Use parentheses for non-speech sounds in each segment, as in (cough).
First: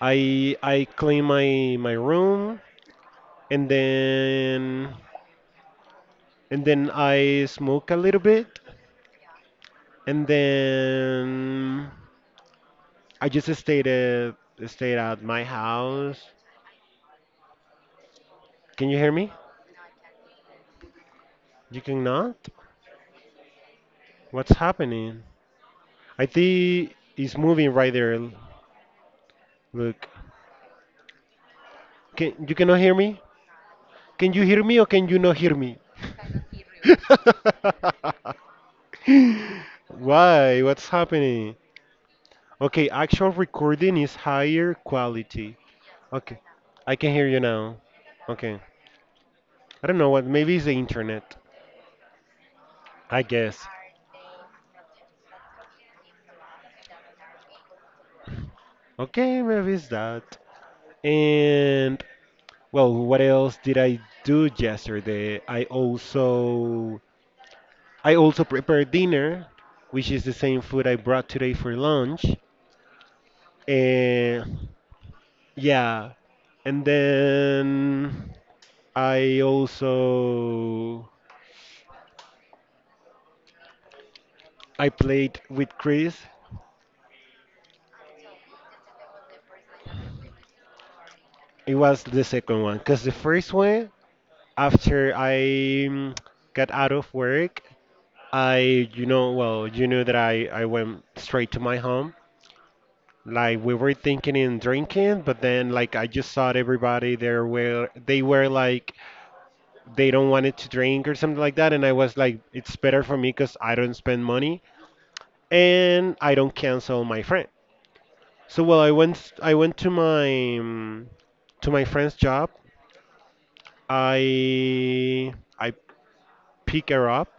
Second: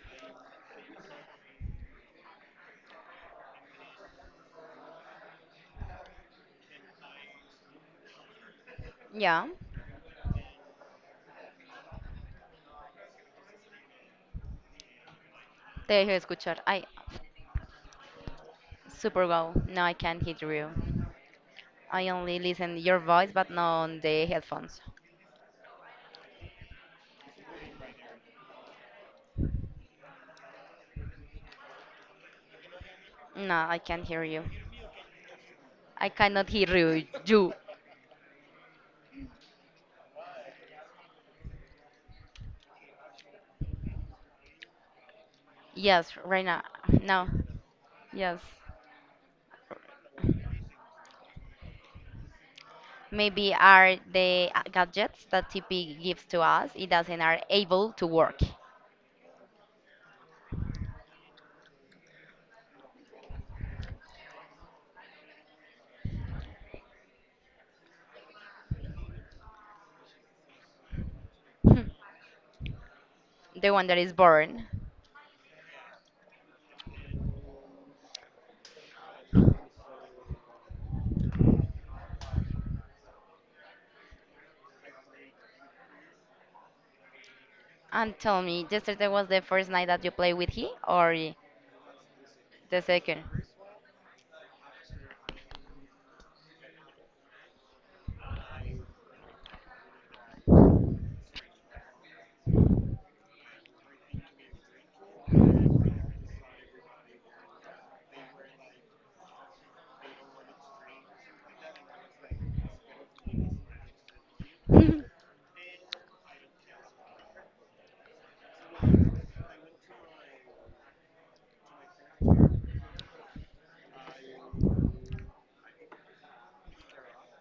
I clean my room and then I smoke a little bit Yeah, and then I just stayed stayed at my te dejé house. escuchar. I Can you hear super me? well. No, I can't hear you. You I only cannot? listen your voice, but not on the What's headphones. happening? I think it's moving right there. Look. Can you cannot hear me? No, I can't hear Can you you. hear me or can you not hear me? I cannot hear you. You. (laughs) Why? What's happening? Okay, actual recording is higher quality. Yes, Okay, right now. I can No. hear you now. Yes. Okay, I don't know what, maybe it's the internet, I Maybe guess. are the gadgets that TP gives to us, it doesn't are able to work. Okay, maybe it's that. And, well, what else did I do yesterday? I also prepared dinner, which is the same food I brought today for (laughs) lunch. The one that is born. And, yeah, and then I also I played with Chris. And tell me, yesterday was the first night that you played with he or It was the second one the because the second? first one, after I mm, got out of work, I, you know, well, you know that I went straight to my home. Like we were thinking in drinking, but then like I just saw everybody there where they were like they don't wanted to drink or something like that, and I was like, it's better for me because I don't spend money (laughs) On and I don't cancel my friend. So well, I went to my mm, to my friend's job I I pick her up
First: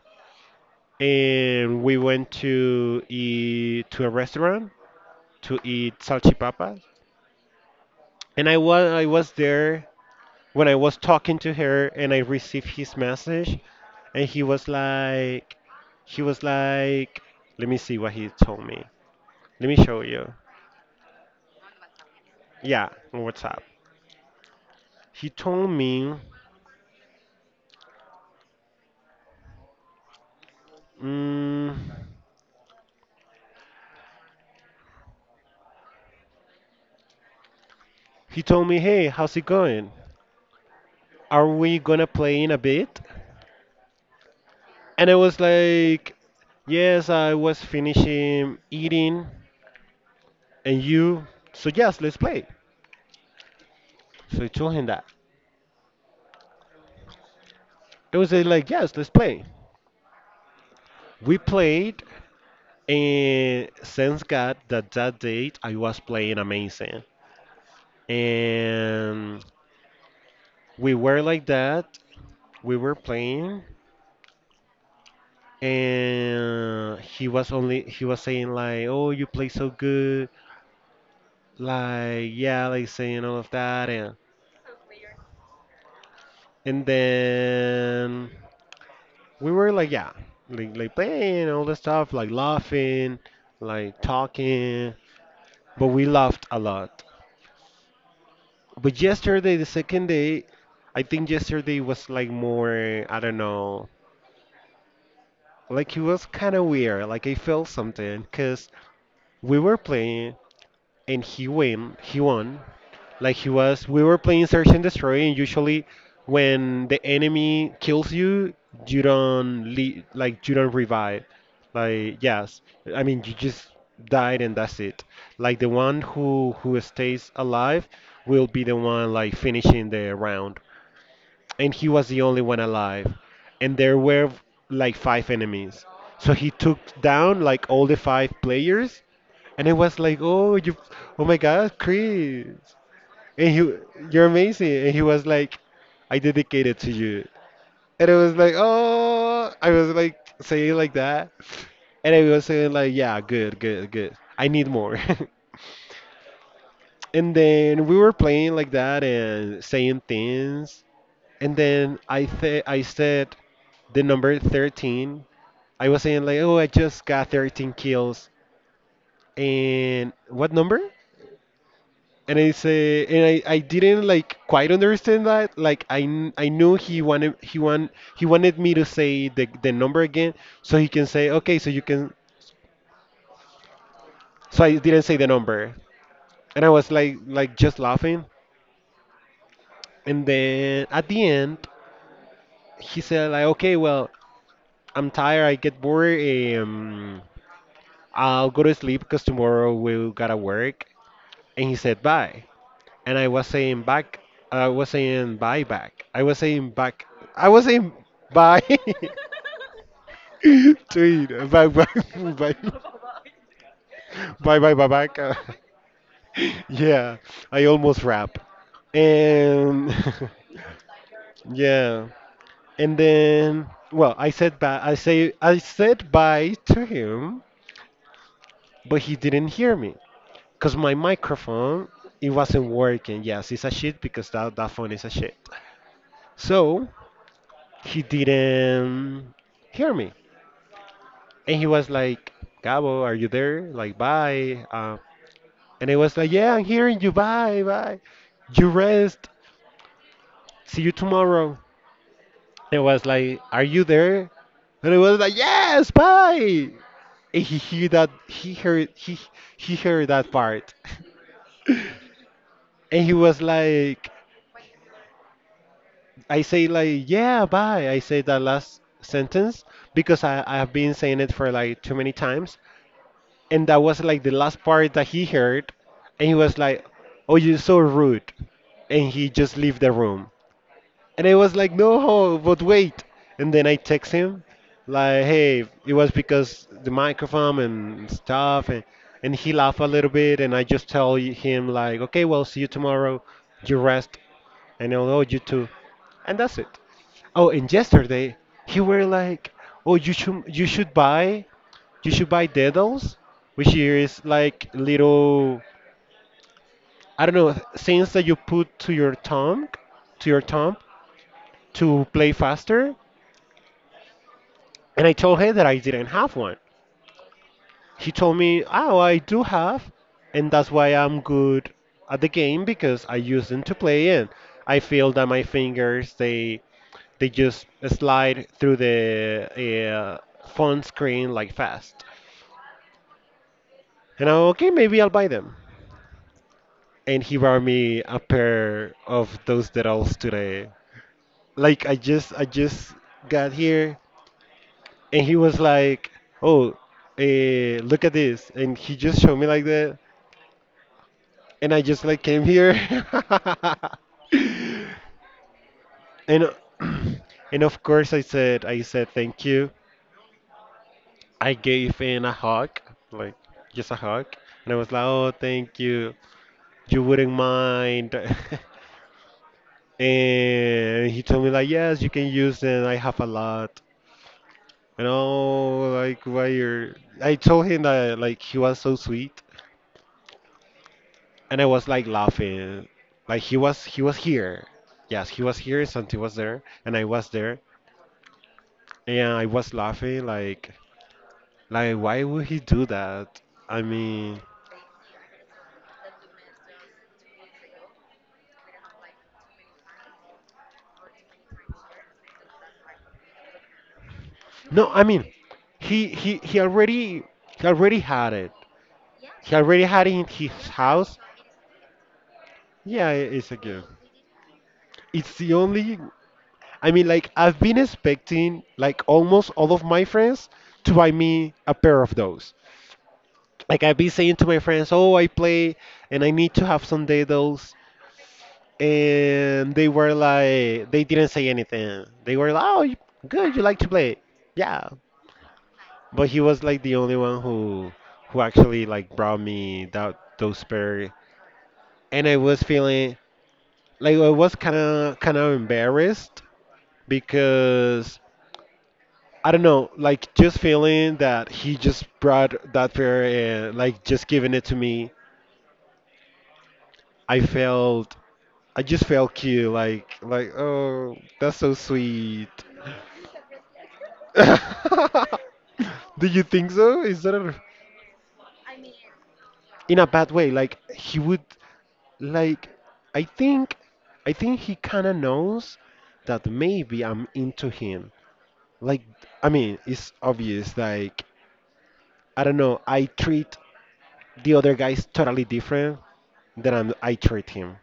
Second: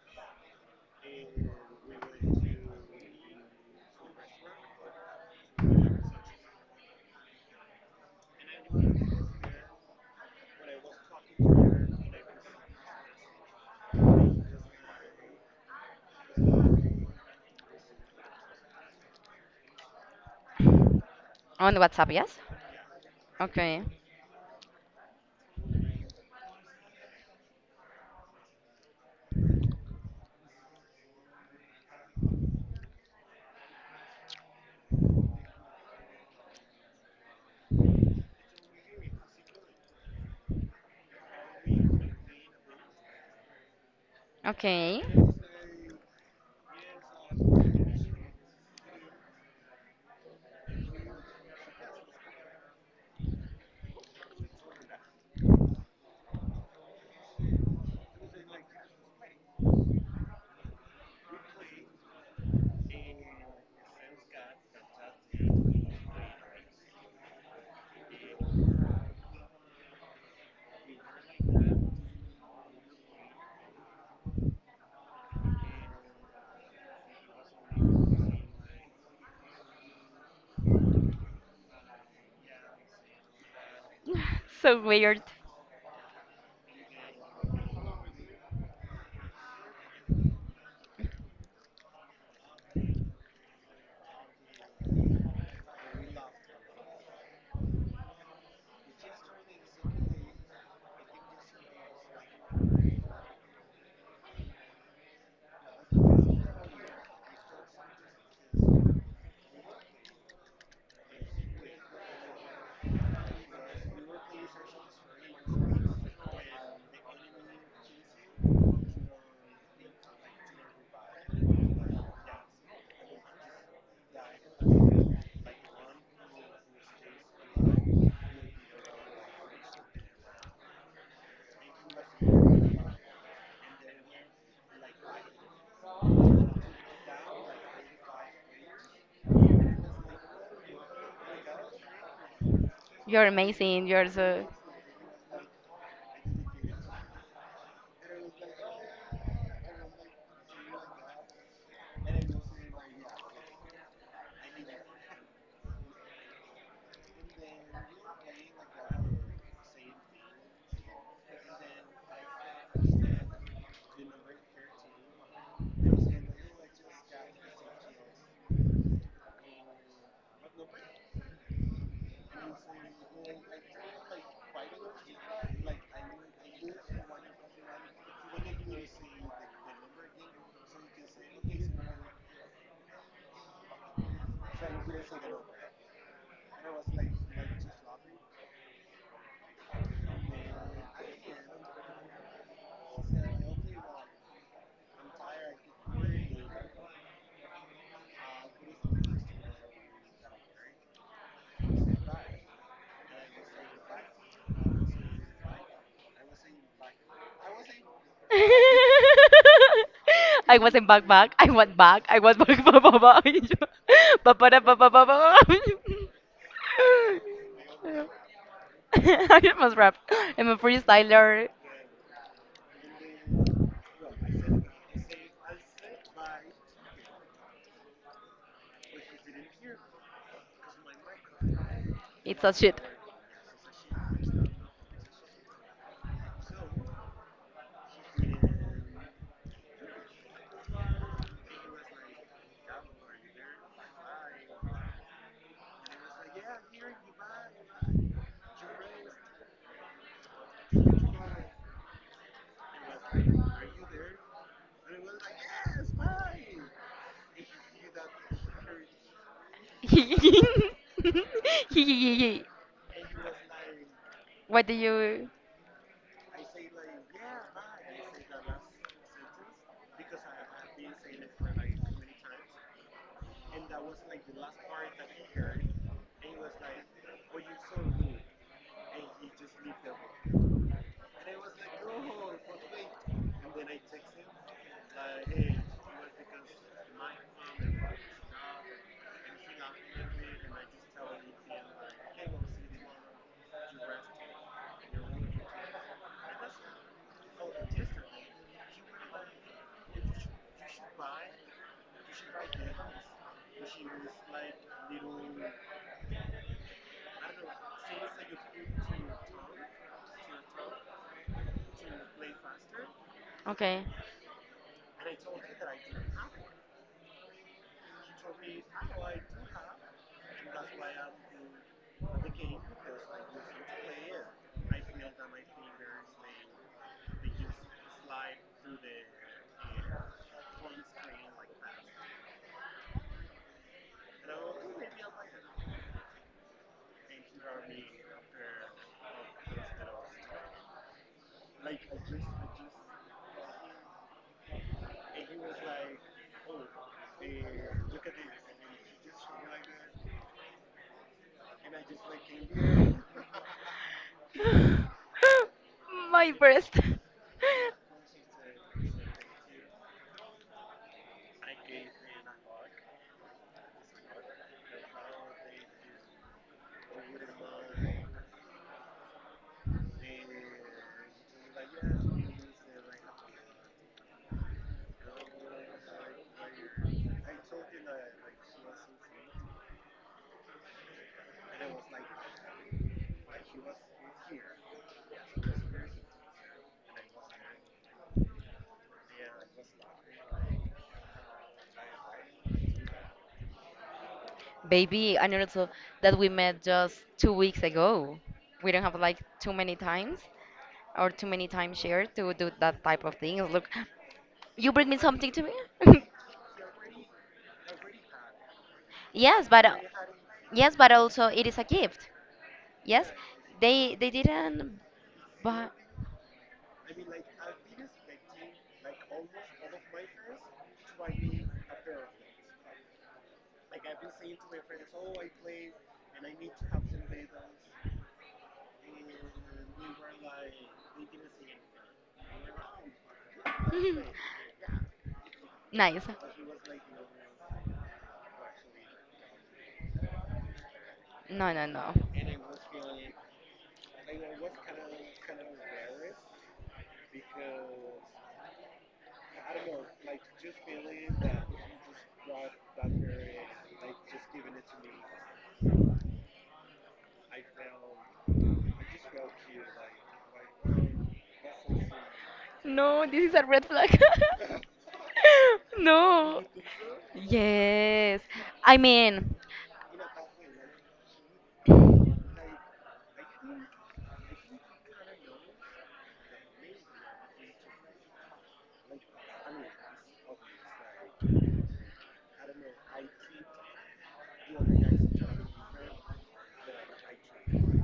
and we went to eat to a restaurant to eat salchipapas. And I was there when I was talking to her and I received his message and he was like let me see what he told me. Let me show you. WhatsApp, yes? Yeah, on WhatsApp. Okay. He told me mm, he told me, "Hey, how's it going? Are we gonna play in a bit?" Okay. And I was like, yes, I was finishing eating, and you, so yes, let's play. So I told him that. I was like, yes, let's play. We played, and thanks God that that date I was playing amazing. And we were like that. We were playing, and he was saying like, oh, you play so good, like yeah, like saying all of that, (laughs) So weird. and then. We were like yeah, like playing all the stuff, like laughing, like talking, but we laughed a lot. But yesterday, the second day, I think yesterday was like more, I don't know, like it was kind of weird, like I felt something because we were playing and he won. Like he was, we were playing search and destroy, and usually when the enemy kills you, you don't le like you don't revive. Like yes, I mean you just died and that's it. Like the one who stays alive will be the one like finishing the round. And he was the only one alive, and there were like five enemies. So he took down like all the five players, and it was like, oh you, oh my God, Chris. You're And he, amazing. You're you're so. amazing. And he was like, I dedicated to you. And it was like, oh, I was like saying like that. And I was saying like, yeah, good, good, good. I need more. (laughs) And then we were playing like that and saying things. And then I said the number 13. I was saying like, oh, I just got 13 kills. And what number? And I say, and I didn't like quite understand that. Like I knew he wanted me to say the number again, so he can say okay, so you can. So I didn't say the number, and I was like just laughing. And then at the end, he said like okay, well I'm tired, I get bored, um, I'll go to sleep because tomorrow we gotta work. And he said bye. And I was saying back. I was saying bye back. I was saying back. I was saying (laughs) bye (laughs) I to wasn't back back. I it. Bye was bye back. I was (laughs) (laughs) back back back back. (laughs) Ba- ba- da- bye bye bye ba- bye ba- ba- back. Ba- ba. (laughs) (laughs) yeah, I almost rap. I must And rap. I'm a freestyler. (laughs) yeah, and then well, I said bye. I said bye to him, but he didn't hear me because my microphone it It's a wasn't shit. working. Yes, it's a shit because that phone is a shit. So he didn't hear me. And he was like, Gabo, are you there? Like, bye. And I was like, yeah, I'm hearing you. Bye, bye. You rest. See you tomorrow. And I was like, are you there? And I was like, yes, bye. And he heard that part. (laughs) (laughs) And he was like, What do you? I say like, yeah, bye. I say that last sentence because I have been saying it for like too many times. And that was like the last part that he heard, and he was like oh you're so rude, and he just left the room, and I was like no but wait, and then I text him like hey it was because the microphone and stuff, and he laughed a little bit and I just tell him like okay well see you tomorrow, you rest, and I'll owe you too, and that's it. Oh, and yesterday he were like oh you should buy Dedals, which is like little, I don't know, things that you put to your to your thumb to play faster. Okay. And I told him that I didn't have one. He told me, "Oh, I do have, and that's why I'm good at the game because I use them to play in. I feel that my fingers they just slide through the uh, phone screen like fast." And I okay, maybe I'll buy them. And he brought me a pair of those Dedals today. Like I just got here and he was like, "Oh, eh, look at this." And he just showed me like that and I just like came here. (laughs) And (laughs) (clears throat) My breast. and of course I said thank you. I gave in a hug, like just a hug. And I was like, "Oh, thank you. You wouldn't mind." (laughs) And he told me like, yes, you can use them. I have a lot. You know, like why you're. I told him that like he was so sweet, and I was like laughing, like he was here. Yes, he was here. Something was there, and I was there, and I was laughing like why would he do that? I mean, Baby, and also that we met just 2 weeks ago. We don't have like too many times or too many times share to do that type of things. Look, you bring no, me I mean, something to me? (laughs) he he he already he already had it. Yes, He but uh, already had it in his yes, but house. also it is a gift. Yeah, Yes, it's a gift. they didn't It's the buy. only I mean, like, I've been expecting, like, almost all of my friends to buy me a pair of those. Like, I've been saying to my friends, oh, I play and I need to have some those. And they were like, they didn't say anything. They were like, oh, good, you like to play. (laughs) Yeah. Nice. But he was, like, the only one who actually, like, brought me that those pair. No, no, no. And I was feeling, like, I was kind of, embarrassed because I don't know, like just feeling that he just brought that pair and like just giving it to me. I felt, I just felt cute, like oh, that's so sweet. No, this is a red flag. (laughs) (laughs) Do you No. think so? Is that a, Yes. I mean, in a bad way? Like he would like I think he kind of knows that maybe I'm into him. Like I mean, it's obvious like I don't know, I treat the other guys totally different that I treat him.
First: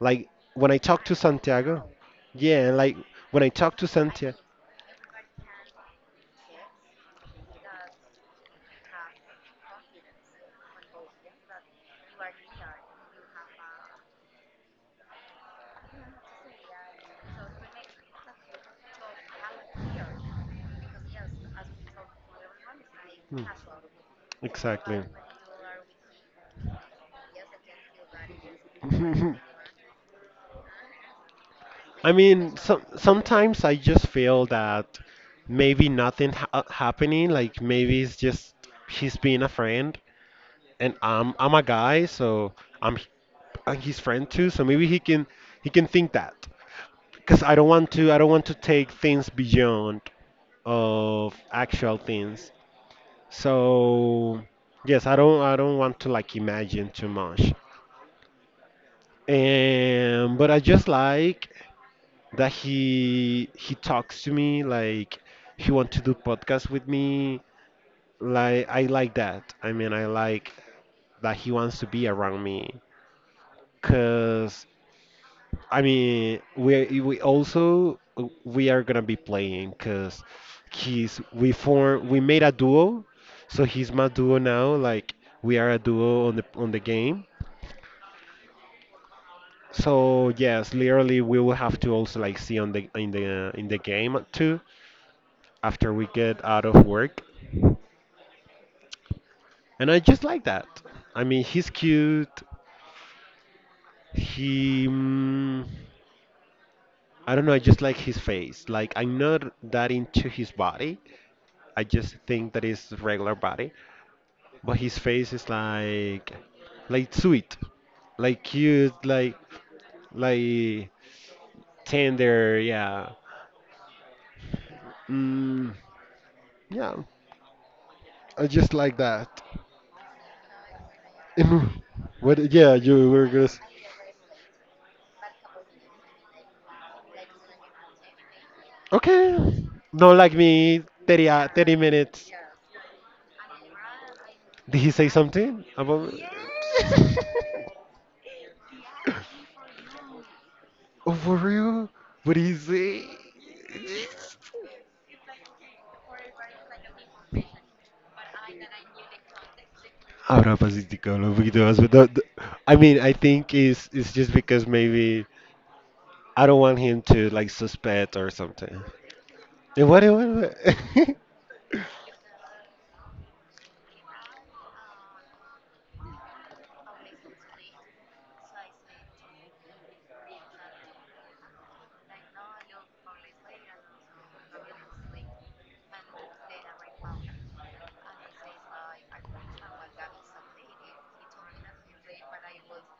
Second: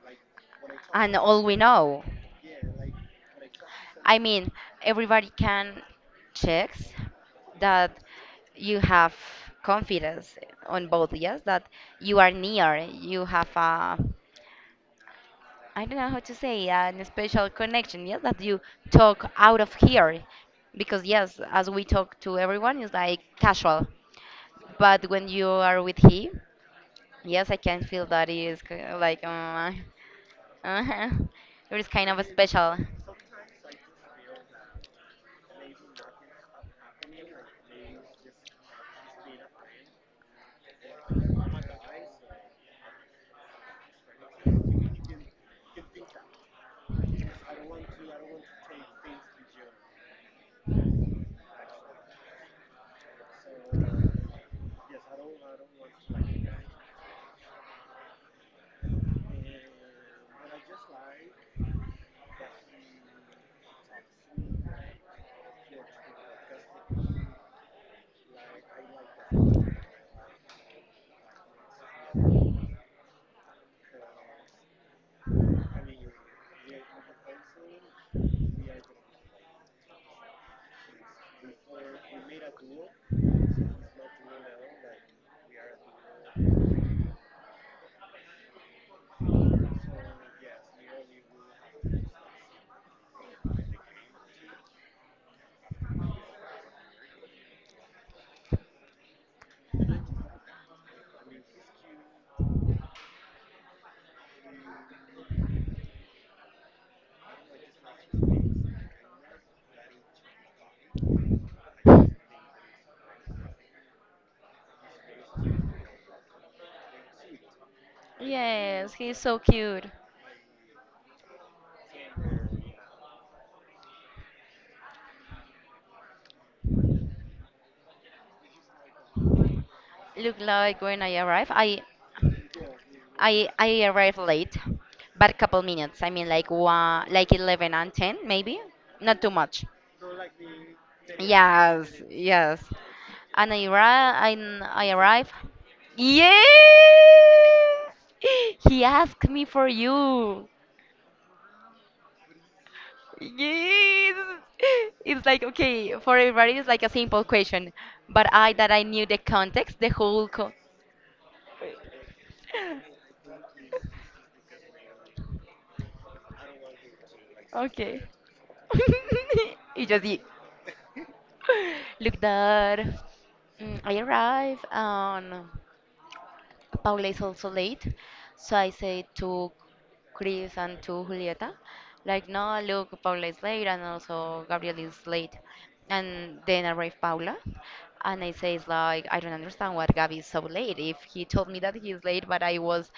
Like when I talk to and all we Santiago, know. yeah, like when I talk to I Santiago, mean, everybody can checks that you have confidence on both, yes, that you are near, you have a I don't know how to say, a special connection, yes, that you talk out of here. Because yes, as we talk to everyone, it's like hmm, casual. exactly. But when you are with he, yes, I can feel that it is like (laughs) uh, (laughs) it is kind I of mean, special. Sometimes I just feel that maybe nothing happening. Like maybe it's just he's being a friend, and I'm a guy, so I'm h- I'm his friend too. So maybe he can think that because I don't want to take things beyond of actual things. So yes, I don't want to like imagine too much. And but I just like that he talks to me like he want to do podcast with me. Like I like that. I mean I like that he wants to be around me. Because. I mean, we also we are gonna be playing because he's we made a duo, so he's my duo now. Like we are a duo on the game. So yes, literally we will have to also like see on the in the game too after we get out of work. And I just like that. I mean, he's cute. He I don't know. I just like his face. Like I'm not that into his body. I just think that it's regular body, but his face is like sweet, like cute, Yes, he's like so cute. like tender. Yeah. Mm, yeah. I just like that. (laughs) Look, like when I arrive, And I what? Yeah, you were gonna. I I arrived late, but a couple minutes. I mean, like one, like eleven and ten, maybe. Not too Okay. much. Not like me. 30 Yes, minutes. yes. And I arrive. I, Did I he say arrive. something about? (laughs) Yeah, Yeah. (laughs) he asked me for you. Oh, for real? What did he say? Yes. It's like, okay, for everybody, it's like a simple question. But I, that I knew the context, the whole co. Ahora Pacífico, los videos, but I mean, I (laughs) think it's just because maybe I don't want him to like Okay. suspect or something. (laughs) Y And what? just así, What? (laughs) look, that I arrive on Paula is also late. So I said to Chris and to Julieta, like, no, look, Paula is late and also Gabriel is late. And then arrived Paula. And I says like, I don't understand why Gabby is so late. If he told me that he's late, but I was,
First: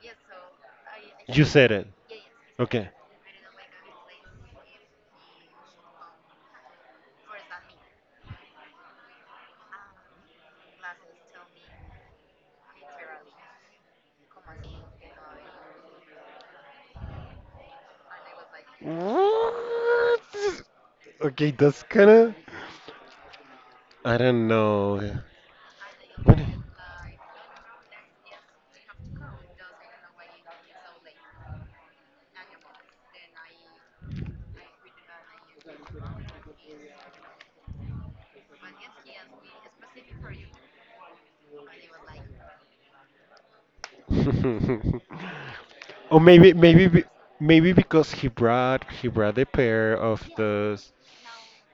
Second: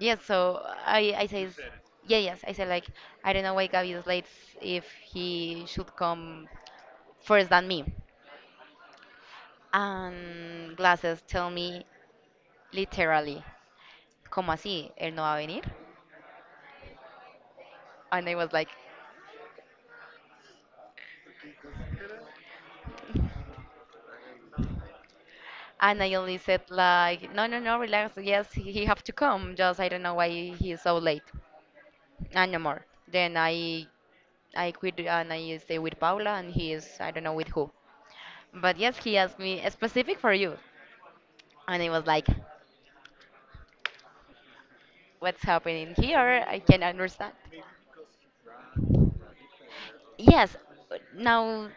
yes. So I You says, said it. yeah, yes. I said like, Okay. I don't know why Gabby is late if he should come first than me. And glasses tell me literally, ¿cómo así? Él no va a venir. And I was like, What? Okay, that's kind of. I don't know. and I only said like, no, no, no, relax. Yes, he have to come. Just I don't know why he's so late, and no more. Then I quit and I stay with Paula, and he is I don't know with who. But yes, he asked me a specific for you, and I was like, what's (laughs) happening Or here? I can understand. maybe because he brought a pair of Yes, those. now,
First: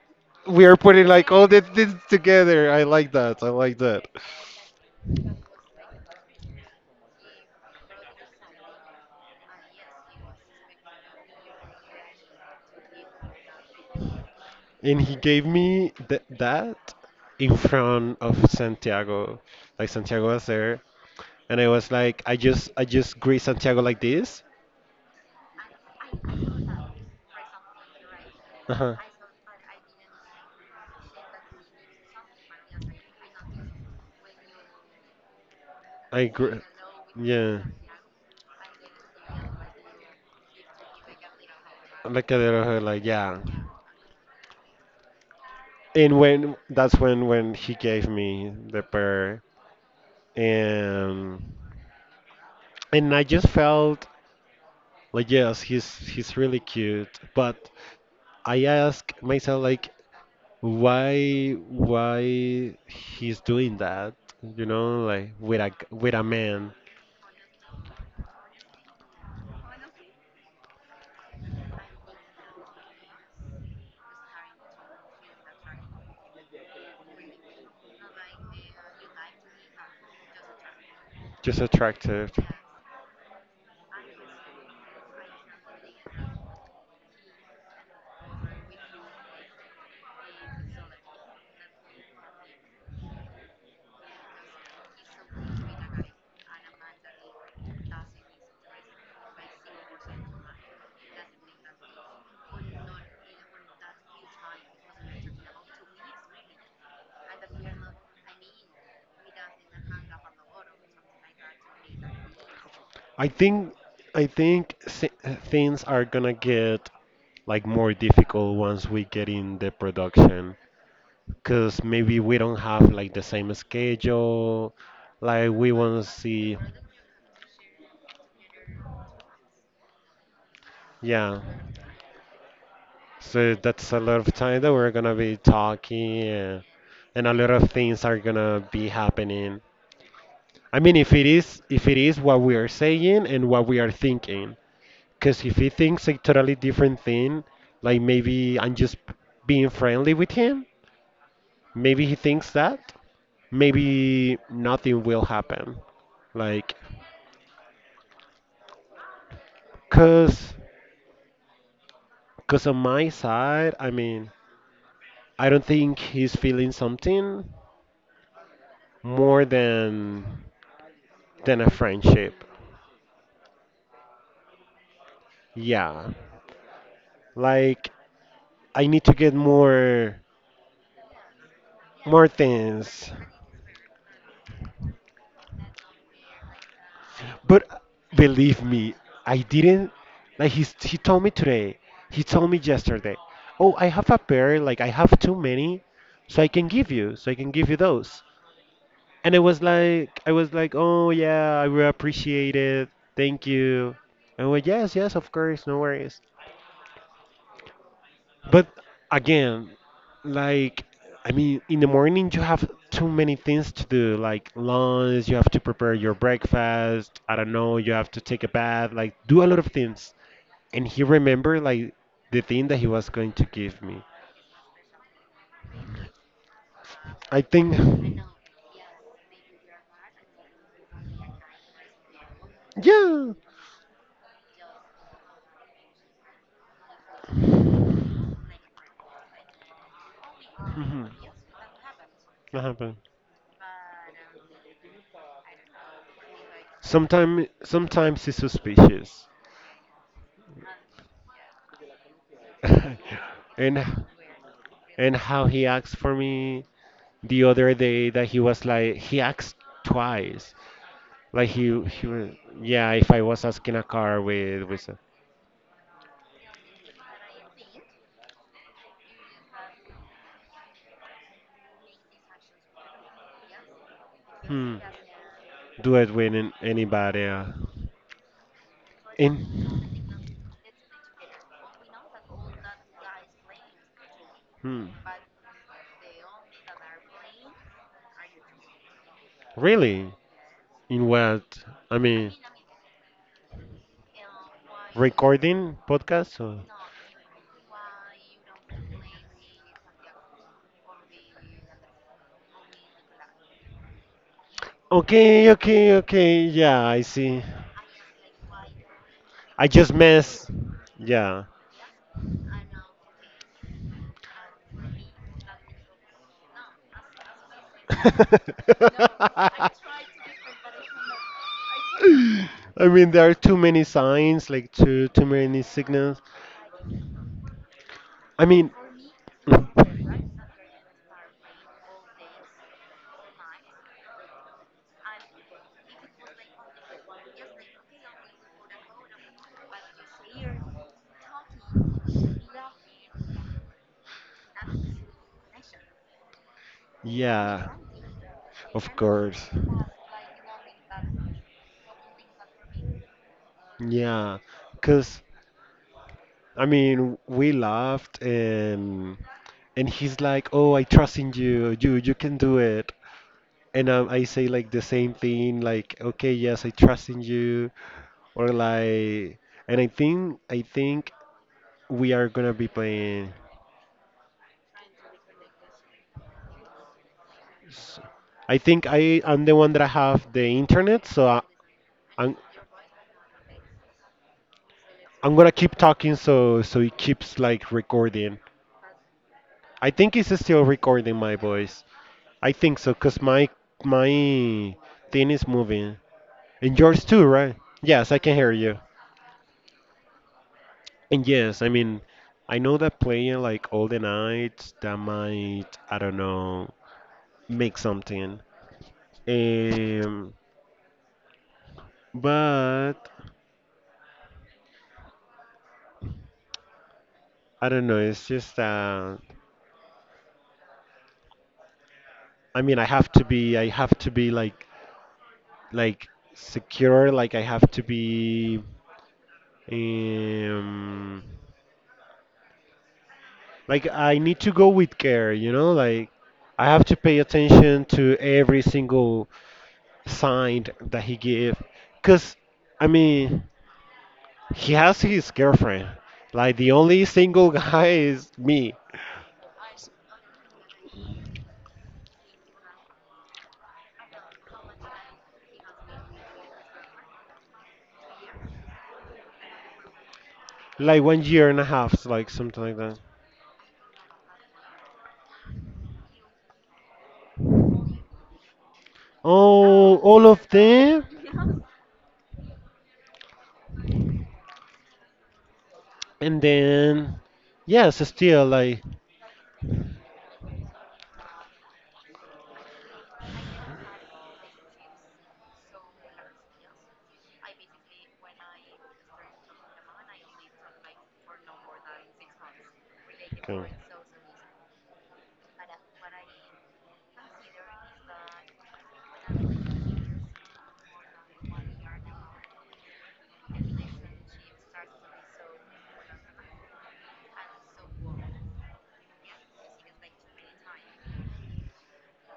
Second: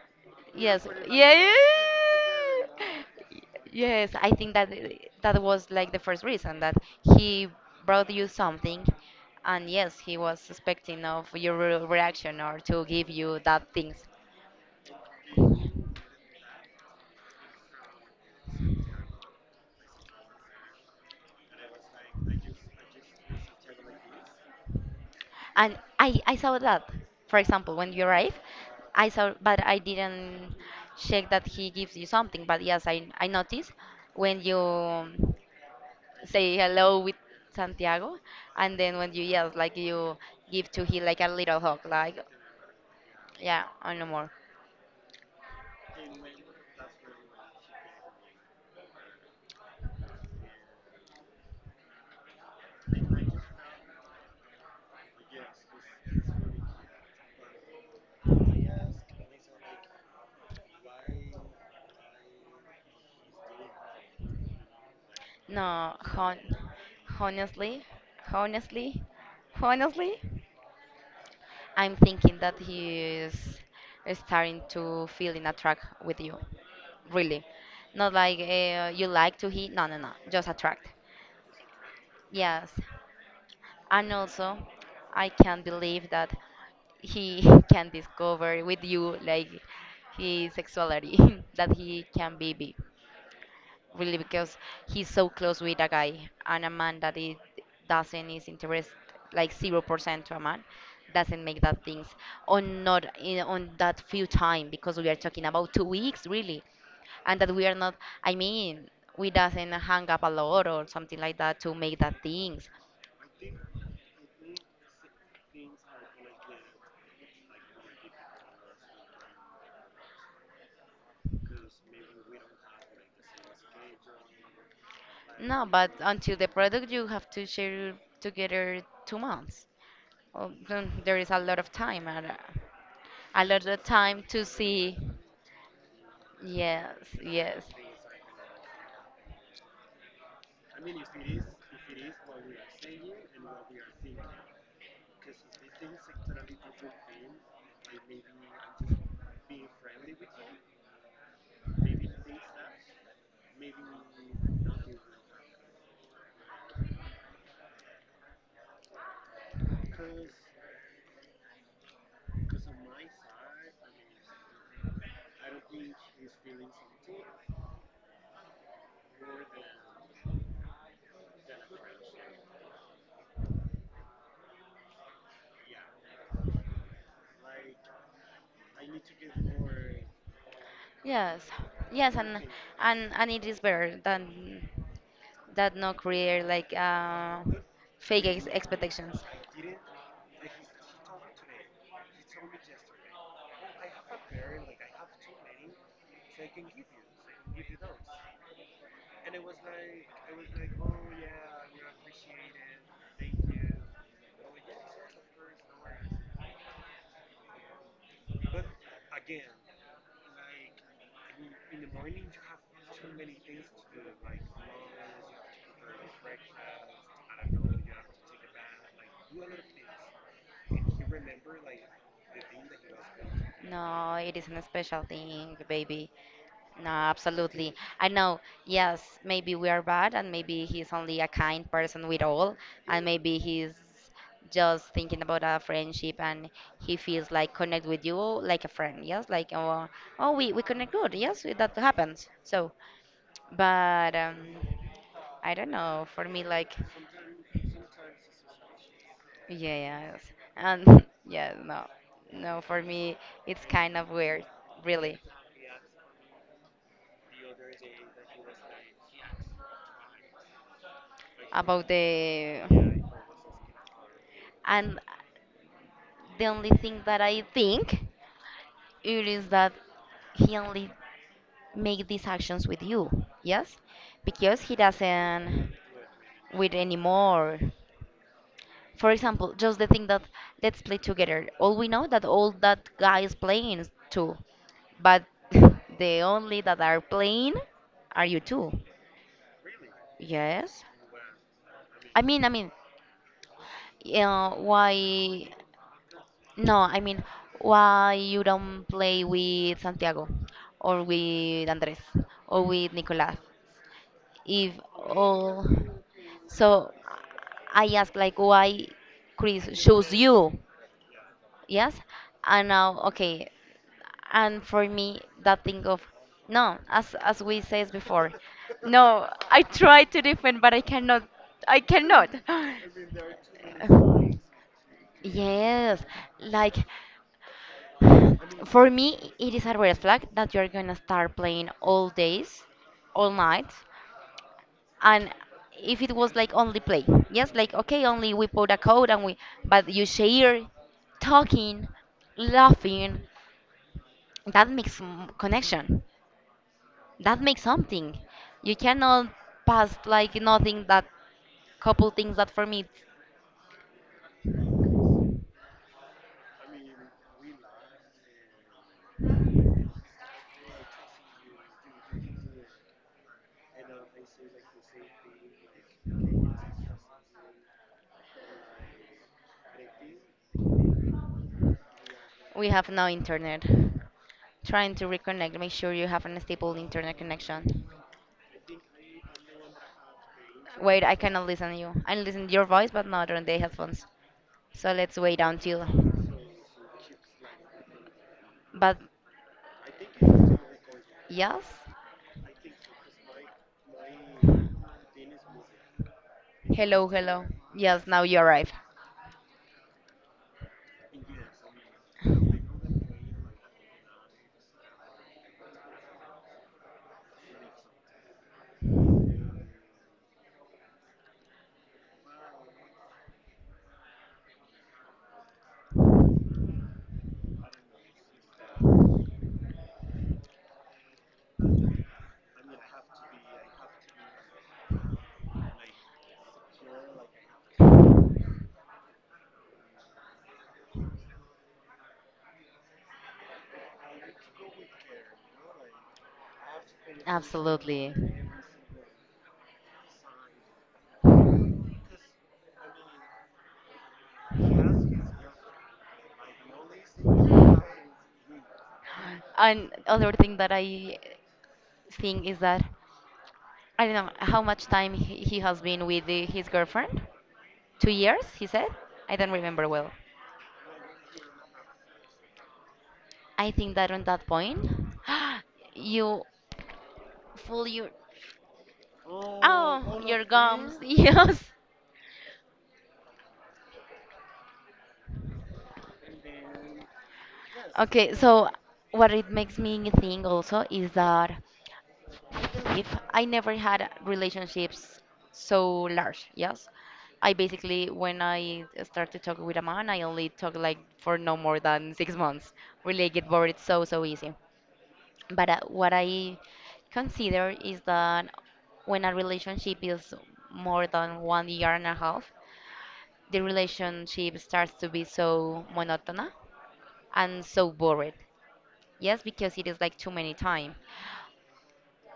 We are yes, putting like yeah. Yeah. all Yeah. the things together. I Yeah, like yeah. that. I like that. Yes, I think that that was like the first reason that he brought you something, and yes, he was expecting of your reaction or to give you that things. And he gave me that in front of Santiago. Like Santiago was there, and I was like, I just greet Santiago like this. And I saw that, for example, when you arrive, Uh huh. I saw, but I didn't check that he gives you something. But yes, I noticed when you I say gr- hello with yeah. Santiago, and then when you yes, like you give to him like a little hug, like Like a little her, like yeah. yeah, or no more. And when that's when he gave me the pair, and and I just felt like yes, he's really cute, but I ask myself like why he's doing that, like No, with a man honestly, honestly, honestly, I'm thinking that he is starting to feel in a track with you. Really. Not like you like to hit. No, no, no. Just attract. just attractive. Yes. And also, I can't believe that he (laughs) can discover with you like his sexuality, (laughs) that he can be bi. Really, because he's so close with a guy and a man that it doesn't is interest like 0% to a man doesn't make that things on not in on that few time because we are talking about 2 weeks really and that we are not. I mean, we doesn't hang up a lot or something like that to make that things. I think I think things are gonna get like more difficult once we get in the production because maybe we don't have like the same schedule like No, we but want to until the see. product you have to share together 2 months. Oh, then there is a Yeah. lot of time and a So lot of that's a lot time of to time that we're see. gonna be talking, and, Yes, and a lot yes, of things are gonna be happening. I mean, if it is what we are saying and what we are thinking, because if he thinks a totally different thing, like maybe I'm just being friendly with him, maybe he thinks that, maybe nothing will happen. Like, cause, cause on my side, I mean, I don't think he's feeling something more than a friendship. Yeah. Like I need to get more yes, yes, more and and things. and it is better than that not create like But fake ex believe me, expectations. I didn't like he told me today. He told me yesterday. Oh, I have a pair, like I have too many, so I can give you those. And it was like I was like, "Oh yeah, I will appreciate it. Thank you." And I went, "Yes, yes, of course, no worries." But again, like I mean, in the morning you have too many things to do, like lunch, you have to prepare your breakfast, I don't know, you have to take a bath, like do a lot of things. And he remembered like the thing that he was going to give me. No, it isn't a special thing, baby. No, I absolutely. I think. know. Yes, maybe we are bad, and maybe he's only a kind person with all, and Yeah. maybe he's just thinking about a friendship and he feels like connect with you like a friend, yes, like oh we connect hmm good, yes, that happens That so. happened. But I don't know. For me, like, Sometimes he's suspicious. yeah, yes, and (laughs) yeah, no, no. For me, (laughs) it's kind and of weird, really, and how he acts for me the other day that he was like he asked twice like he about he was. the. Yeah, if I was asking a car And the only thing that I think it is that he only make these actions with you, yes, because he hmm doesn't do it with with anybody. Anymore. For In example, just the thing that let's play together. All we know that all that guy is playing is two, hmm but (laughs) the only that are playing are you two. really, Yes. in what I I mean mean, I mean, why? recording podcast or. No, I mean, why you don't play with Santiago or with Andres or with Nicolas? If Okay, all, okay, okay. Yeah, so I see. I ask like why I Chris just chose mess. you? Yeah. Yes, and now okay, and for me that thing of no, as we said before, (laughs) no, I try to defend but I cannot I mean, (gasps) there are too many signs, like too many yes, signals. like I mean, for me it is a red flag that you're gonna start playing all days, all night, (laughs) and if it was like only play, yes, like okay, only we put a code and we, but you share, talking, laughing, that makes connection, that makes yeah, something. You of cannot course. pass like nothing, that couple things that for me, Yeah, because I mean, we laughed and he's like, "Oh, I trust in you. You can do it." And I say like the same thing, like, "Okay, yes, I trust in you," or like, and I think we are gonna be we have no playing. internet. Trying to reconnect, make sure you have a stable internet connection. s- I think I'm the one that have the Wait, internet, I so I, cannot listen to you. I I'm listen to your voice but not on the headphones. So let's I'm wait gonna keep until talking so it keeps like recording. but I think it's still recording my yes. voice. I think so, cause my thing is moving, and yours Hello, too, hello. right? Yes, Yes, I now can you hear arrive. you. And yes, I mean, I know that playing like all the night that might, I don't know, make something. Um, but I don't know. It's just I mean, I have to be like, secure. Like I have to be, um, like I need to go with care, like I have to pay attention Absolutely. to every single sign that he give cuz I mean, he has his girlfriend. Like the only single (laughs) guy is me. And other thing that I think is that I don't know how much time he has been with his girlfriend, 2 years, he said? I don't remember well. Like 1 year and a half, like something like that. I think that on that point, (gasps) you fool your. Oh, Oh, all your of of gums, (laughs) them? yes. And then yes, Okay, still so like what it makes me think also is that if I never had relationships so large, yes. I basically, when I start to talk with a man, I only talk like for no more than 6 months. Really, I get okay. bored so, so easy. But what I consider is that when a relationship is more than 1 year and a half, the relationship starts to be so monotonous and so boring. Yes, because it is like too many time.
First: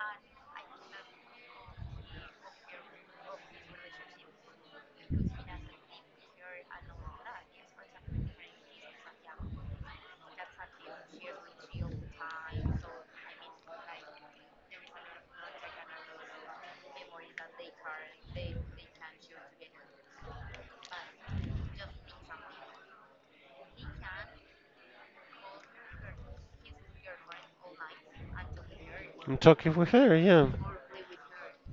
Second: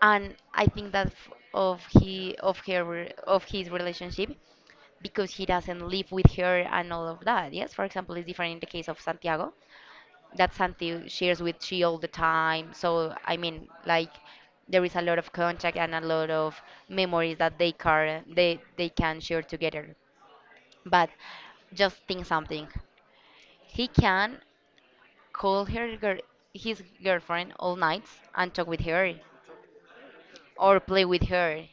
And I think that f- of he of her re- of his relationship because he doesn't live with her and all of that. Yes, for example, it's different in the case of Santiago that Santi shares with she all the time. So I mean, like there is a lot of contact and a lot of memories that they can share together. But just think something. He can call her girl, his girlfriend all nights and talk with her I'm talking with her, yeah. or play with her,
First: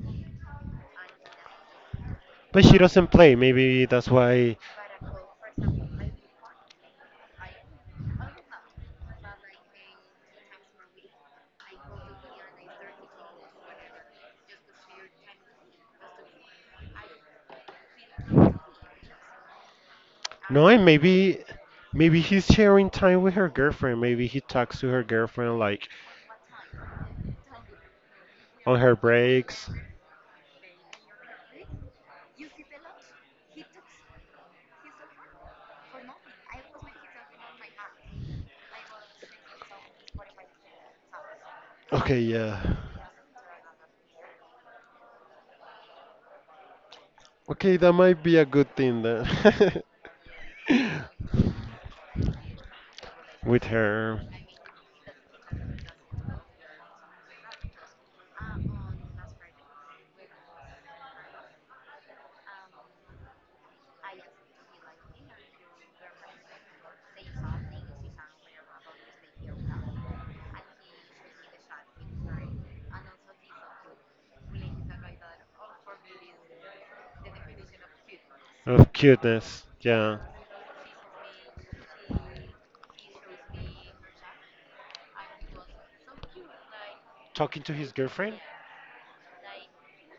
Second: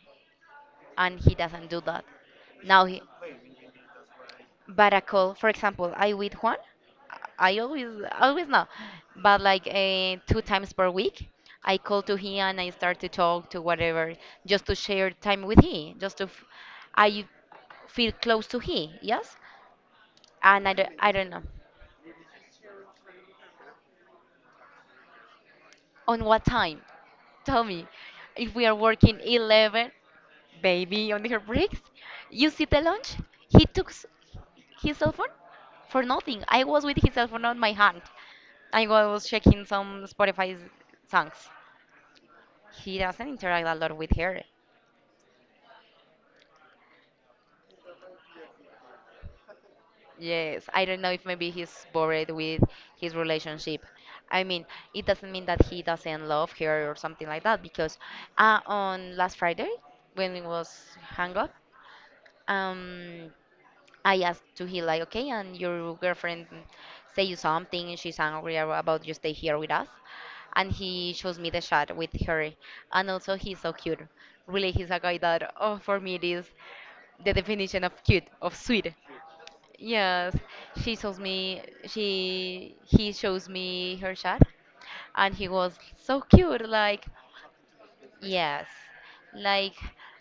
and he doesn't do that. But she Now he, doesn't play. Maybe that's why. but a call, for example, I with Juan, I always know, but like 2 times per week, I call to him and I start to talk to whatever, just to share time with him, just to I feel close to him, yes. And No, I and don't, I don't know maybe he's sharing time with her girlfriend. Maybe he talks to her girlfriend like on what time. Tell me, if we are on her working breaks. 11, baby, on her breaks, you see the lunch. He took his cell phone for nothing. I was with his cell phone on my hand. I was checking some Spotify songs. Okay, yeah. He doesn't interact a lot with her. Okay, that might be a good thing then. Yes, I don't know if maybe he's bored with his (laughs) With relationship. her. I mean, it doesn't mean that he doesn't love her or something like that because on last Friday when it was hang up, um, I asked to him like, okay, and your girlfriend say you something, and she's angry about you stay here with us, and he shows me the shot with her, and also he's so cute. Really, he's a guy that, oh, for me it is the definition of cute, of sweet. Of cuteness, yeah. Yes, she shows me, she, he shows me her shot, and he was so cute, like, Talking to his girlfriend? yes, like,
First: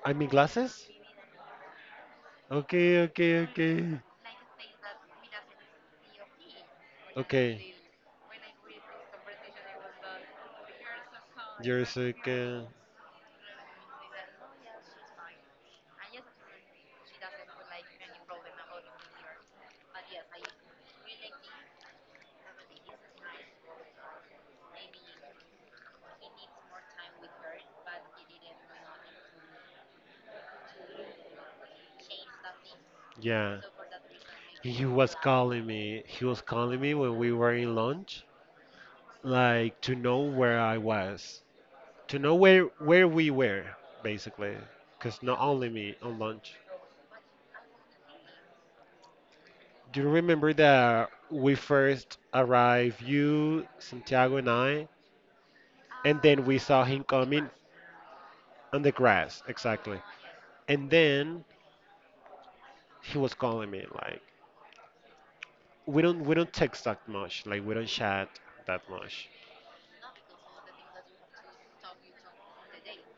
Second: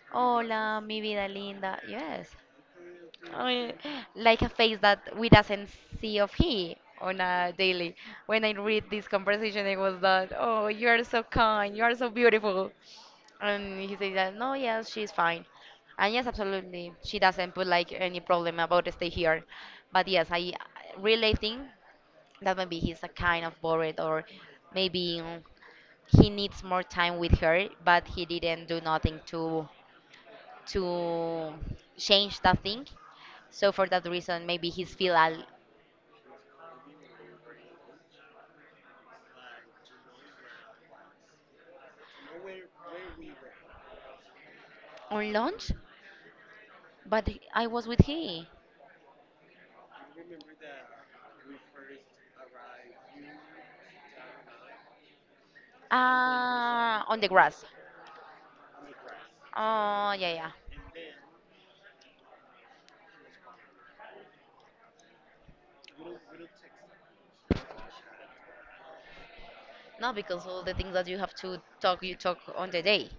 I mean hola, glasses? mi vida linda, yes. Okay, okay, I mean, okay. like a face that we doesn't see of he on a Okay. daily. When I read this conversation, it was that, oh, you are so kind, you You're are so so good. beautiful. And he said that, no, yes, she's fine. And yes, absolutely, she doesn't put like any problem about stay here. But yes, I really think that maybe he's a kind of bored or maybe he needs more time with her, but he didn't do nothing to change that thing. Yeah. So for that reason, maybe He he's was feel calling me. He was calling me when we were in lunch, like to know where I was, to know where we were, basically, because on not only lunch, me on lunch. but I was with he Do you remember that we first arrived, you, Santiago, and I, and then we saw him on the coming grass. on the grass, exactly. Oh yeah, yeah. And then he was calling me, like, we don't text that much like we don't chat that much. No, because all the things that you have to talk, you talk on the day.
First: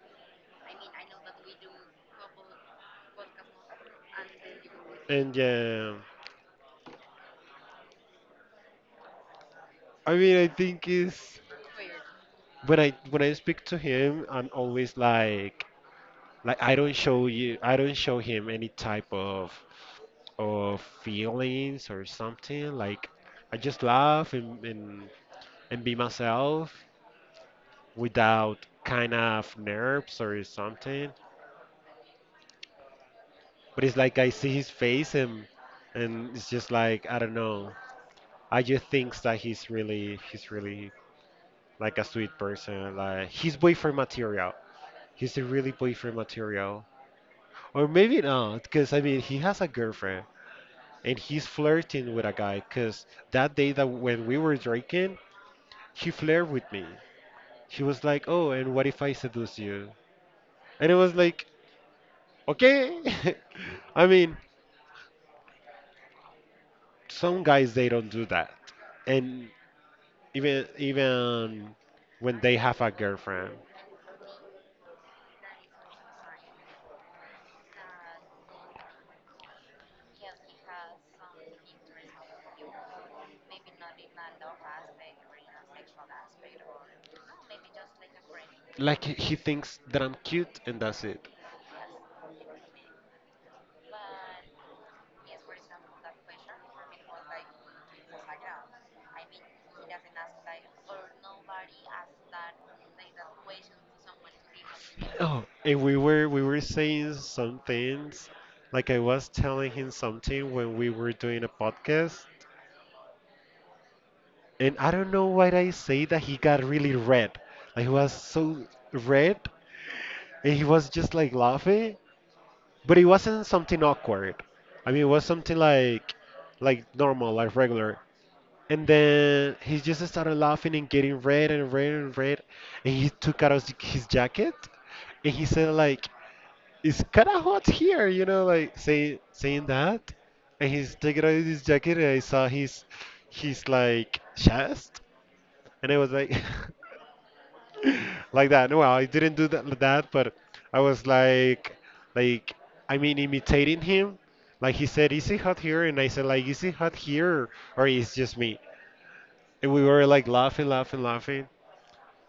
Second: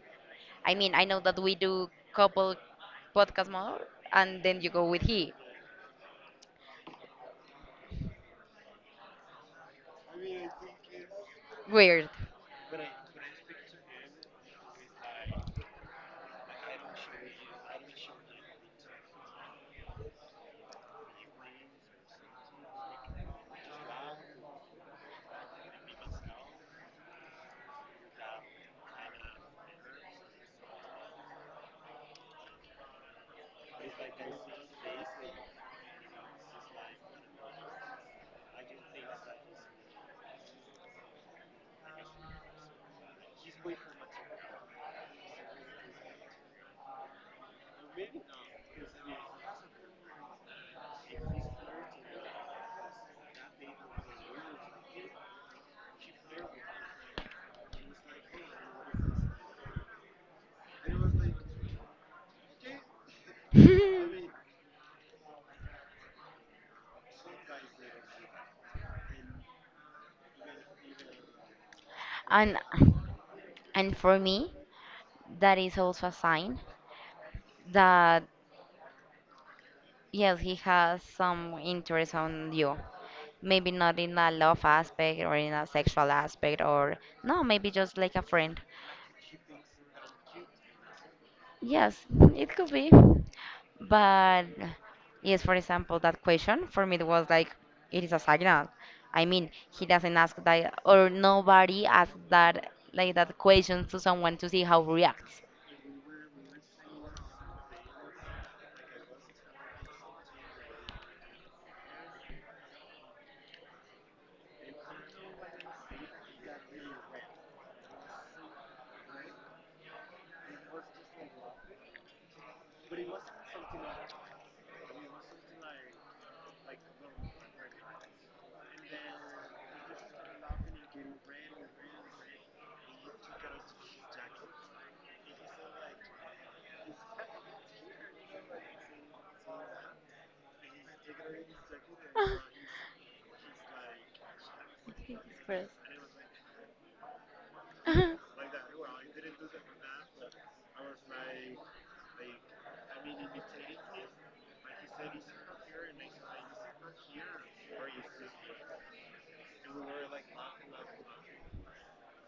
I mean, I know that we do couple podcast more, and then you go with he. And yeah, I mean, I think is Weird. when I speak to him, I'm always like, I don't show him any type of feelings or something like I just laugh and be myself without kind of nerves or something, but it's like I see his face and it's just like I don't know. I just think that he's really like a sweet person. Like he's boyfriend material. He's a really boyfriend material. Or maybe not, because I mean he has a girlfriend and he's flirting with a guy. Because that day that when we were drinking, he flirted with me. He was like, "Oh, and what if I seduce you?" And it was like, "Okay." (laughs) I mean, some guys they don't do that, and even when they And have a girlfriend. and for me, that is also a sign that, yes, he has some interest on you. Maybe not in a love aspect or in a sexual aspect or no, maybe just like a friend, Like he thinks that I'm cute and that's it. yes, it could be. But yes, for example, that question for me, it was like it is a signal. I mean, he doesn't ask that, or nobody asks that, like that question to someone to see how reacts. Oh, (laughs) and we were saying some things. Like I was telling him something when we were doing a podcast, and I don't know why I say that he got really red. Like he was so red and he was just like laughing. But it wasn't something awkward. I mean it was something like normal, like regular. And then he just started laughing and getting red and red and red. And he took out his jacket and he said like it's kinda hot here, like saying that. And he's taking out his jacket and I saw his like chest Express. and I was like (laughs) (laughs) It's (laughs) like that. No, I didn't do that, but I was like, like, I mean, imitating him. Like he said, "Is it hot here?" And I said, "Like, is it hot here, or is just me?" And we were like laughing, laughing, laughing.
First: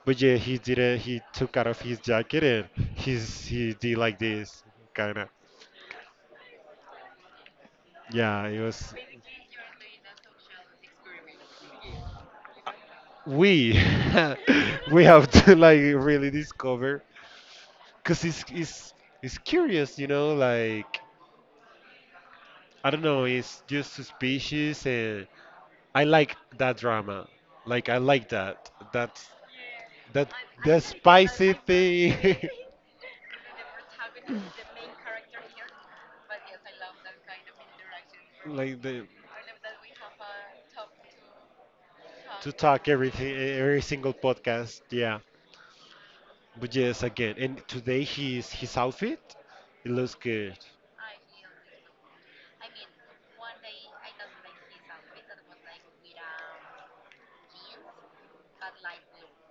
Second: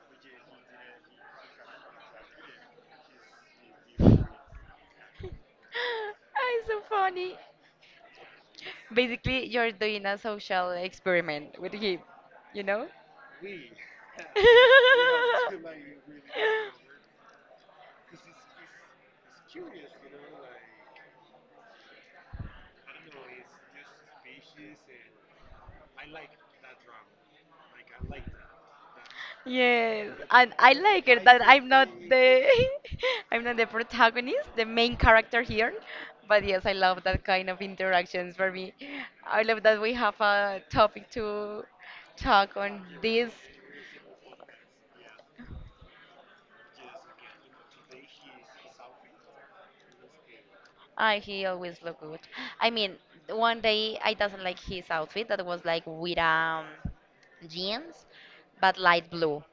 But yeah, he didn't. He took out of his jacket and he did like this, kind of. so funny, Yeah, it was. basically you're doing a social experiment with him you know We (laughs) we have to like (laughs) really discover, cause it's curious. Like I don't know, it's just suspicious and I like that drama. Like I like that. That's Yes, that and I the like it that spicy I'm not thing. the (laughs) (laughs) I'm not the protagonist, the main character here. But yes, I love that kind of interactions for me. like the I love that we have a topic to to talk on talk this. everything every single podcast. Yeah. But yes, again. And today his outfit, it looks good. I He always look good. I mean, one day I doesn't like his outfit that was like with jeans, but light blue,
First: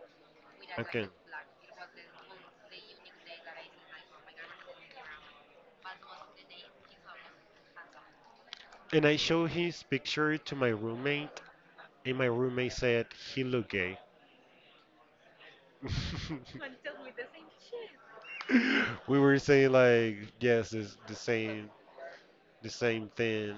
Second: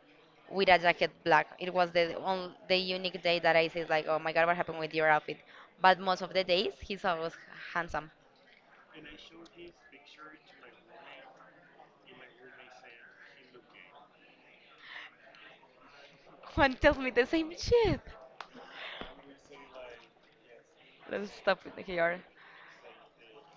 with a Again. jacket black. It was the unique day that I said like, oh my God, what happened with your outfit? But most of the days he's always handsome. And I showed his picture to my roommate, and my roommate said he looked gay. Juan (laughs) tells me the same shit. We were saying like yes, it's the Let's stop same with the here. the same thing.